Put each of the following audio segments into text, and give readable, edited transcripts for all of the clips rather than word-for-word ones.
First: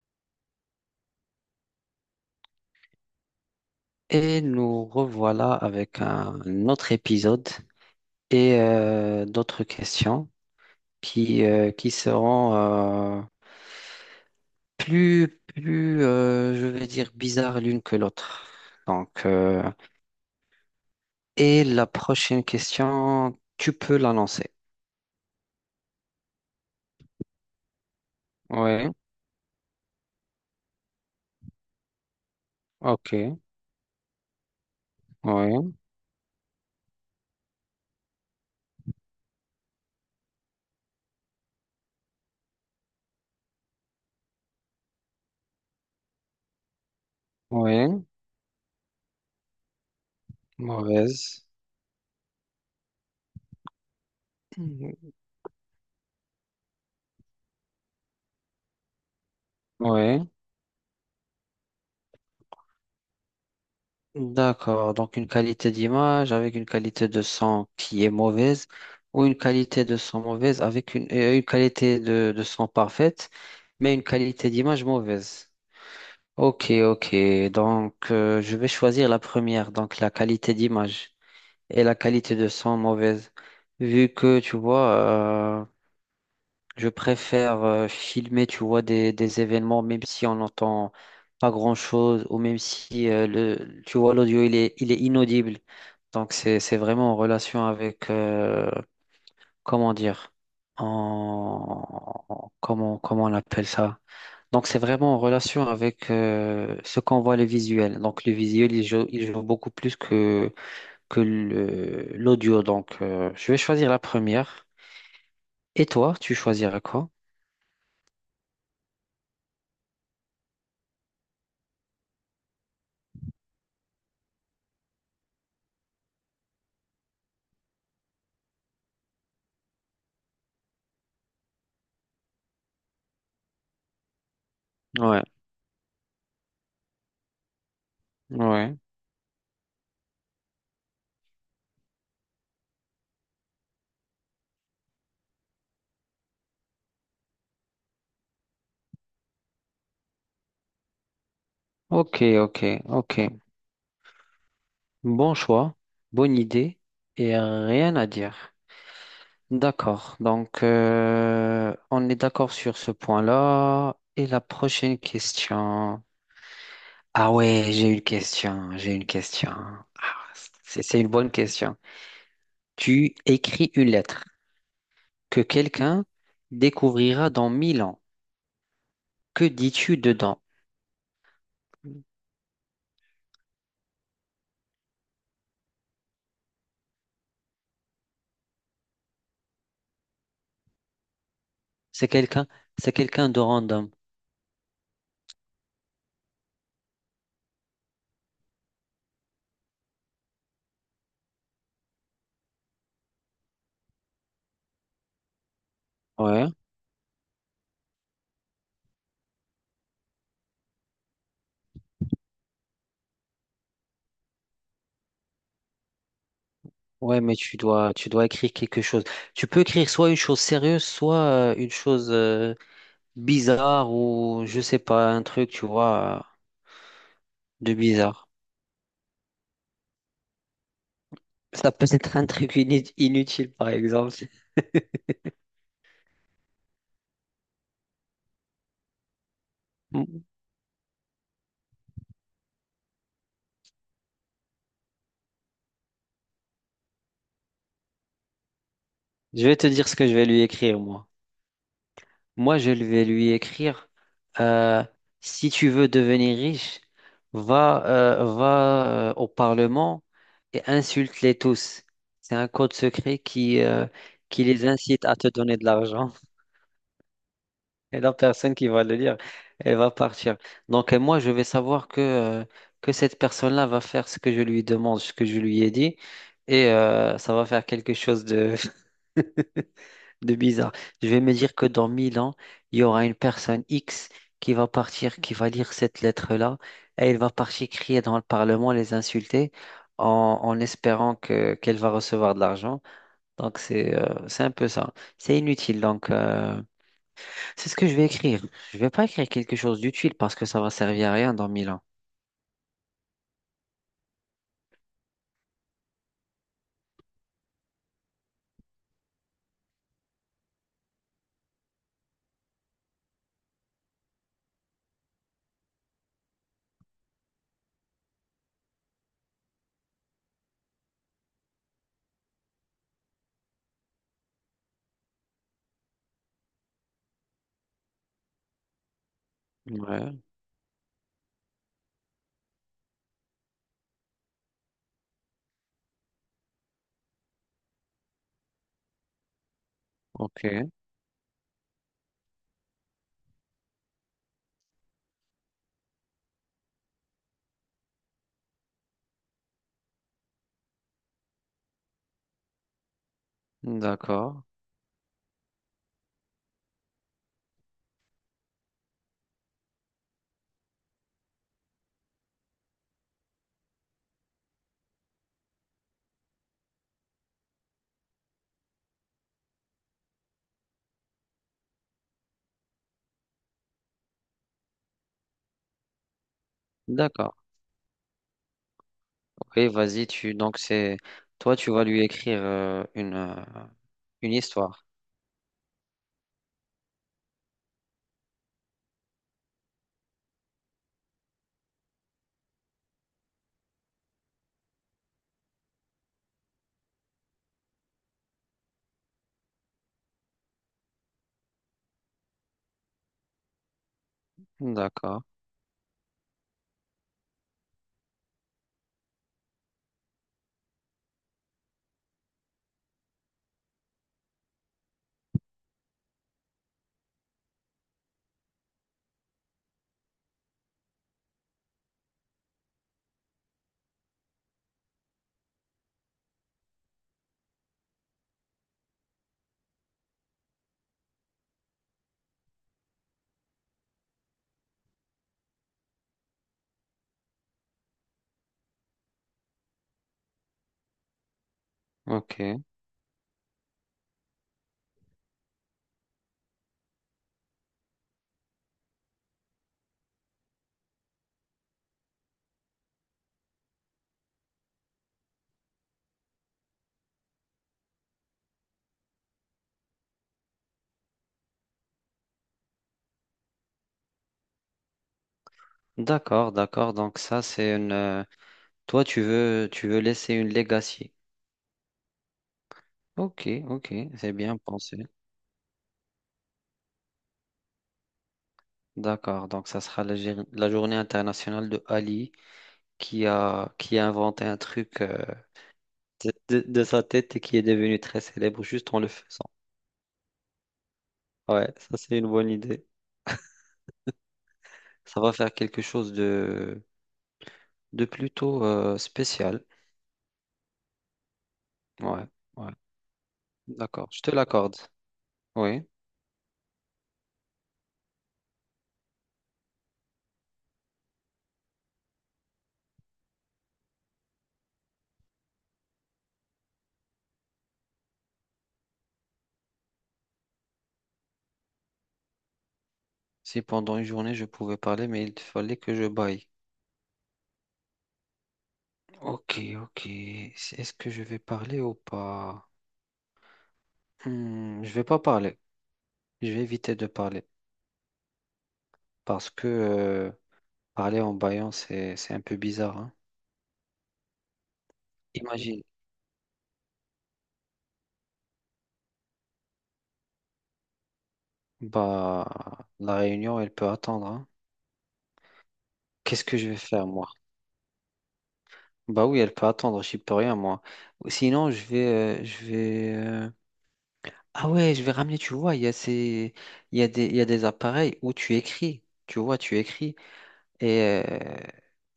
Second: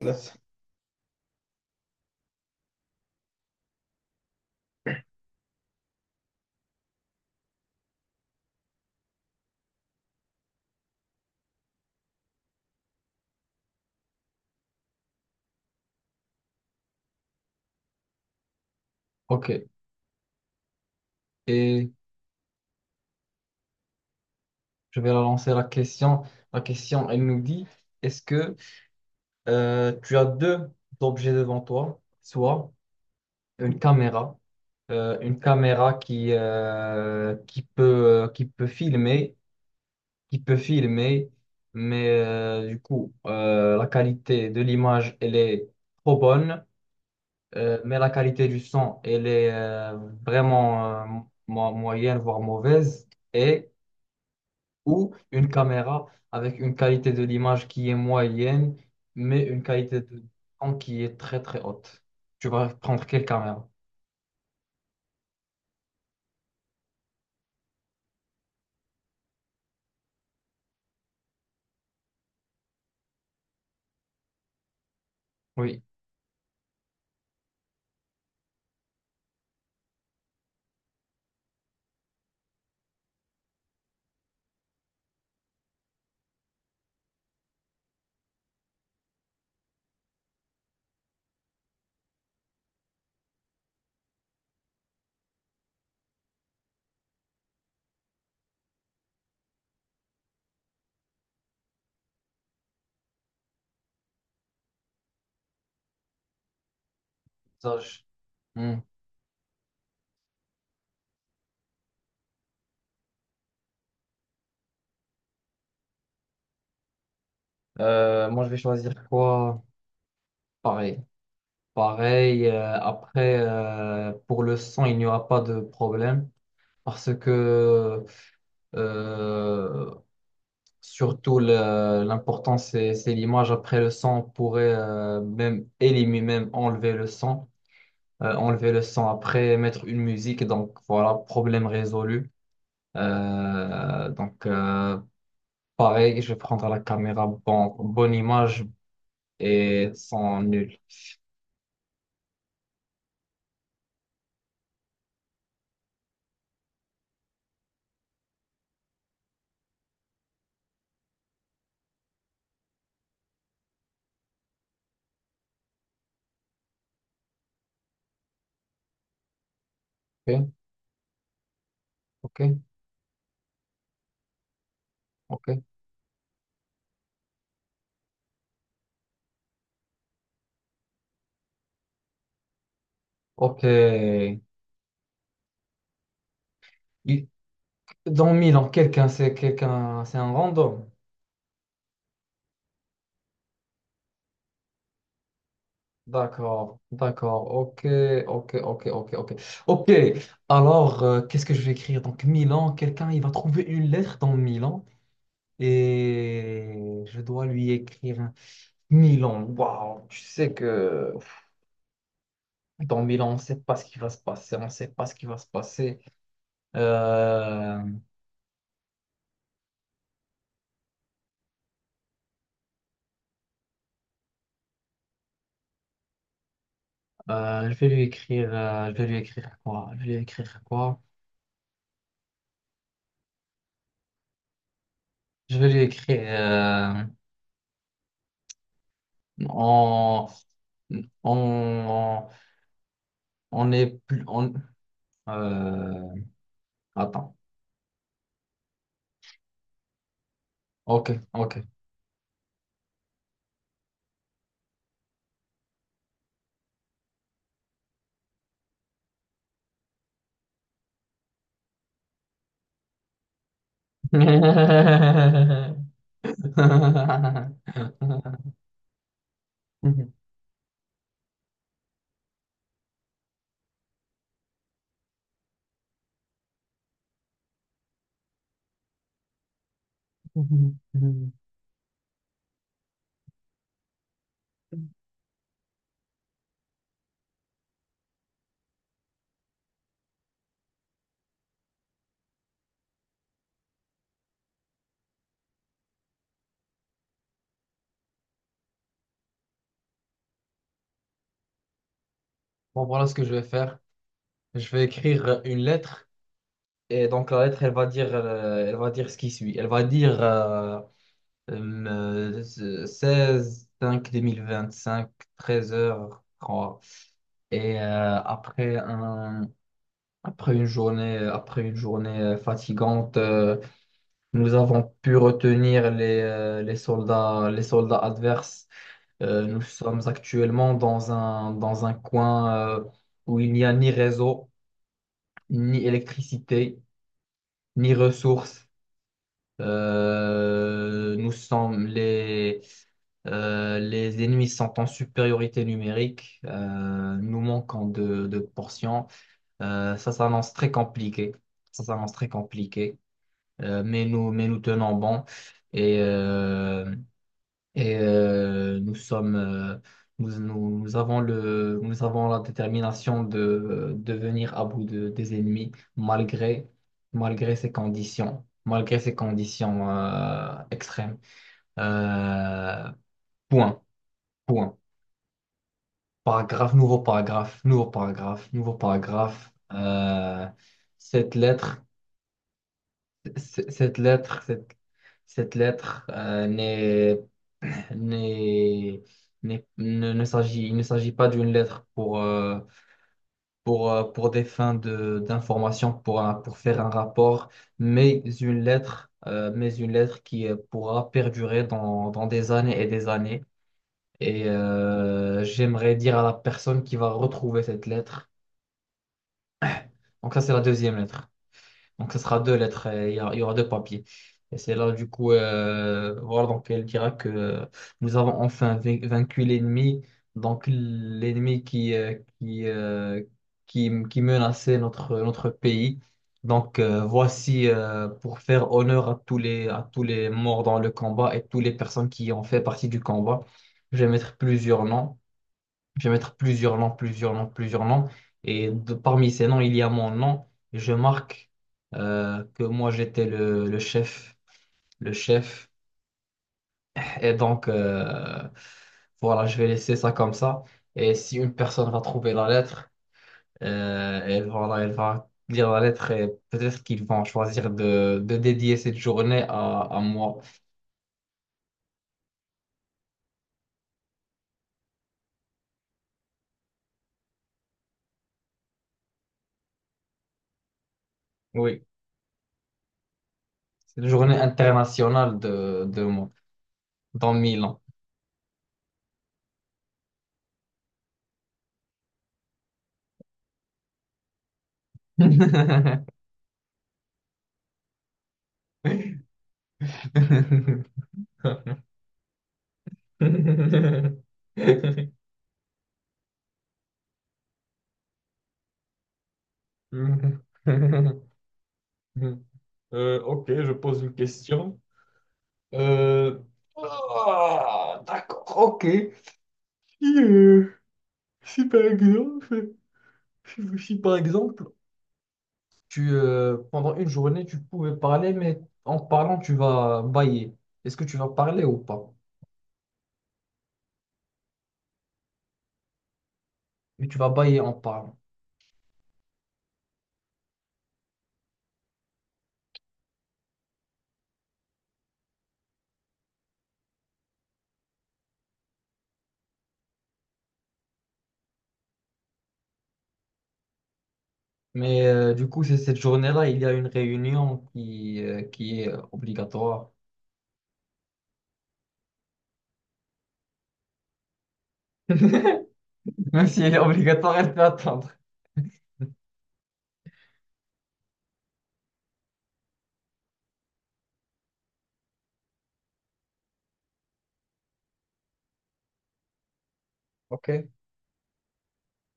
Vas. Et nous revoilà avec un autre épisode et d'autres questions qui seront plus, je vais dire, bizarres l'une que l'autre. Donc, Ok, euh, et la et prochaine question, tu peux la lancer. je vais la lancer la question. La question, elle nous dit, est-ce que Oui, tu as deux objets devant toi, soit ok, une caméra, une oui, caméra qui peut filmer, qui peut filmer, mais la qualité de l'image, elle est trop bonne, mais oui, la qualité du son, elle est vraiment mauvaise. Moyenne, voire mauvaise, et ou une caméra avec une qualité de l'image qui est moyenne, mais une qualité de Oui. son qui est très très haute. Tu vas prendre quelle caméra? D'accord, donc une qualité d'image avec une qualité de son qui est mauvaise, ou une qualité de son mauvaise avec une qualité de son parfaite, mais une qualité d'image mauvaise. Oui, Ok, ok, donc je vais choisir la première, donc la qualité d'image et la qualité de son mauvaise, vu que tu vois, euh, je préfère filmer, tu vois, des événements, même si on n'entend pas grand-chose, ou même si, le, tu vois, l'audio, il est inaudible. Donc, c'est vraiment en relation avec, comment dire, en, comment on appelle ça? Donc, c'est vraiment en relation avec ce qu'on voit, le ça, visuel. Donc, le visuel, hmm. il joue beaucoup plus que, l'audio. Donc, je vais choisir la première. Et toi, tu choisiras quoi? Moi je vais choisir quoi? Pareil. Pareil, après, pour le son, il n'y aura pas de problème parce que euh, surtout l'important c'est l'image. Après le son, on pourrait Ouais, même éliminer, même enlever le son. Enlever ouais. le son après, mettre une musique. Donc voilà, problème résolu. Donc pareil, je vais prendre la caméra, bonne image et son nul. Ok, ok, ok. Bon choix, bonne idée et rien à dire. D'accord, donc on est d'accord sur ce point-là. Et la prochaine question. Ah ouais, j'ai une question, j'ai une question. Ah, Ok, c'est une bonne question. ok, Tu écris une lettre que ok, quelqu'un découvrira dans mille ans. Que dis-tu dedans? ok. Il- Dans Milan, quelqu'un, c'est un random. C'est quelqu'un, c'est quelqu'un de random. D'accord, d'accord, ok, ok, ok, ok, ok. Ok, alors, qu'est-ce que je vais écrire? Donc, Milan, quelqu'un, il va trouver une lettre dans Milan Ouais. et je dois lui écrire. Milan, waouh, tu sais que dans Milan, on ne sait pas ce qui va se passer, on ne sait pas ce qui va se passer. Ouais, mais tu Euh, dois, tu dois écrire quelque chose. Tu peux écrire soit une chose sérieuse, soit une chose bizarre, ou je sais pas, un truc, tu vois, je de vais lui bizarre. écrire, je vais lui écrire quoi? Je vais lui écrire quoi? Ça peut être un truc inutile, par exemple. Je vais lui écrire on, on, on est plus, on, euh, attends, Je vais te dire ce que je vais lui écrire, moi. ok, ok. Moi, je vais lui écrire, euh, si tu veux devenir riche, va, va au Parlement et insulte-les tous. C'est un code secret qui les incite à te donner de l'argent. Et la personne qui va le lire, elle va partir. Donc, moi, je vais savoir que cette personne-là va faire ce que je lui demande, ce que je lui ai dit, et ça va faire quelque chose de, de bizarre. Je vais me dire que dans 1000 ans, il y aura une personne X qui va partir, qui va lire cette lettre-là, et elle va partir crier dans le Parlement, les insulter, en, en espérant que, qu'elle va recevoir de l'argent. Donc, c'est un peu ça. C'est inutile. Donc, c'est ce que je vais écrire. Je vais pas écrire quelque chose d'utile parce que ça va servir à rien dans mille ans. Bon, voilà ce que je vais faire. Je vais écrire une lettre. Et donc la lettre, elle va dire ce qui suit. Elle va dire euh, 16/05/2025 treize heures 3. Et après une journée, fatigante, nous avons pu retenir les, les soldats adverses. Nous sommes Ouais, actuellement dans un coin où il n'y a ni réseau, ni électricité, ni ressources. ok, Euh, nous sommes les, les ennemis sont en supériorité numérique. Nous manquons de portions. Ça s'annonce très compliqué. Ça s'annonce très compliqué. Mais nous, d'accord, mais nous tenons bon. Et euh, et nous sommes, nous, nous avons la détermination de venir à bout des ennemis malgré ces conditions extrêmes. Euh, point, point. Paragraphe, nouveau d'accord. paragraphe, nouveau paragraphe, nouveau paragraphe. Ok, vas-y, tu donc c'est Cette toi tu lettre vas lui écrire Cette une lettre, histoire. cette lettre n'est, n'est, n'est- ne, ne s'agit, il ne s'agit pas d'une lettre pour, pour des fins d'information, pour, pour faire un rapport, mais une lettre qui pourra perdurer dans, des années. Et D'accord, j'aimerais dire à la personne qui va retrouver cette lettre. Donc ça, c'est la deuxième lettre. Donc, ce sera deux lettres, et il y aura deux papiers. Et c'est là, voilà, donc elle dira que nous avons enfin vaincu l'ennemi, donc l'ennemi qui menaçait notre pays. Donc, voici, pour faire honneur à tous les morts dans le combat et toutes les personnes qui ont fait partie du combat, je vais mettre plusieurs noms. Je vais mettre plusieurs noms, plusieurs noms, plusieurs noms. Et parmi ces noms, il y a mon nom. Et je marque ok, que moi, j'étais le chef. Le chef. Et donc, voilà, je vais laisser ça comme ça. Et si une personne va trouver la lettre, elle, voilà, elle va lire la lettre et peut-être qu'ils vont choisir de dédier cette journée à moi. d'accord, d'accord. Donc ça c'est une toi, tu veux laisser une legacy. Oui, Ok, ok, c'est la c'est journée bien pensé. internationale de moi, dans 1000 ans. D'accord, donc ça sera la, la journée internationale de Ali qui a inventé un truc de sa tête et qui est devenu très célèbre juste en le faisant. Ouais, ça c'est une bonne idée. Mhm. Ça va faire quelque chose de plutôt spécial. Ouais, Mhm. ouais, Ok, je pose d'accord, une je te l'accorde. question. Oui, Euh, ah, d'accord, ok. Si, euh, si par exemple, si par exemple, tu, pendant une journée, tu pouvais parler, mais en parlant, tu vas bailler. Est-ce que tu vas parler ou pas? si pendant une journée je pouvais parler, mais il fallait que je baille. Mais tu vas bailler en parlant. Ok, ok, est-ce que je vais parler ou pas? Hmm, je vais pas parler. Je vais éviter de parler parce que parler en baillant, c'est un peu bizarre, hein. Mais c'est Imagine, cette journée-là, il y a une réunion qui est obligatoire. bah la réunion, elle peut attendre, hein. Qu'est-ce Même que si je elle vais est faire moi? obligatoire, elle peut attendre. Bah oui, elle peut attendre, j'y peux rien moi. Sinon, je vais ah ouais, je vais ramener, tu vois, il y a des appareils où tu écris. Tu vois, tu écris. Ok, Et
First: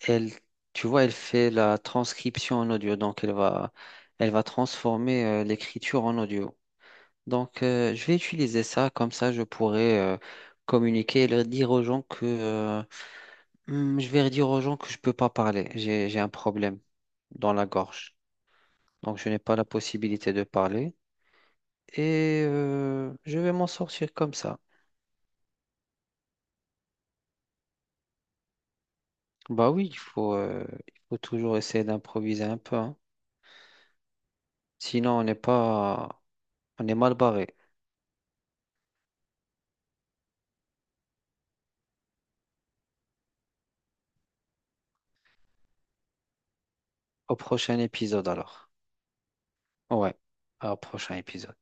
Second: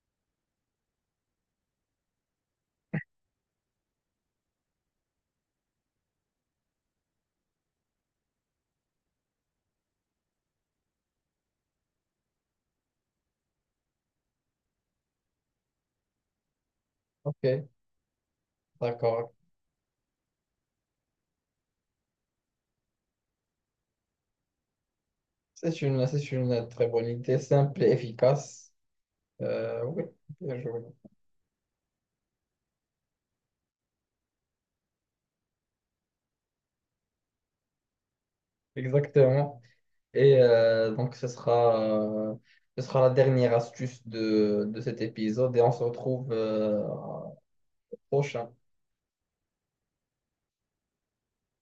elle, tu vois, elle fait la transcription en audio, donc elle va transformer l'écriture en audio. Donc, je vais utiliser ça, comme ça, je pourrai communiquer et leur dire aux gens que hmm, je vais dire aux gens que je peux pas parler, j'ai un problème dans la ok, gorge, donc je d'accord. n'ai pas la possibilité de parler et je vais m'en sortir comme ça. C'est une très bonne idée, simple et efficace. Bah oui, Oui, bien joué. il faut toujours essayer d'improviser un peu, hein. Sinon, on n'est pas, on est mal barré. Exactement. Et donc, euh, ce sera la dernière astuce de cet épisode et on se retrouve Au prochain épisode prochain. alors. Ouais, au prochain épisode.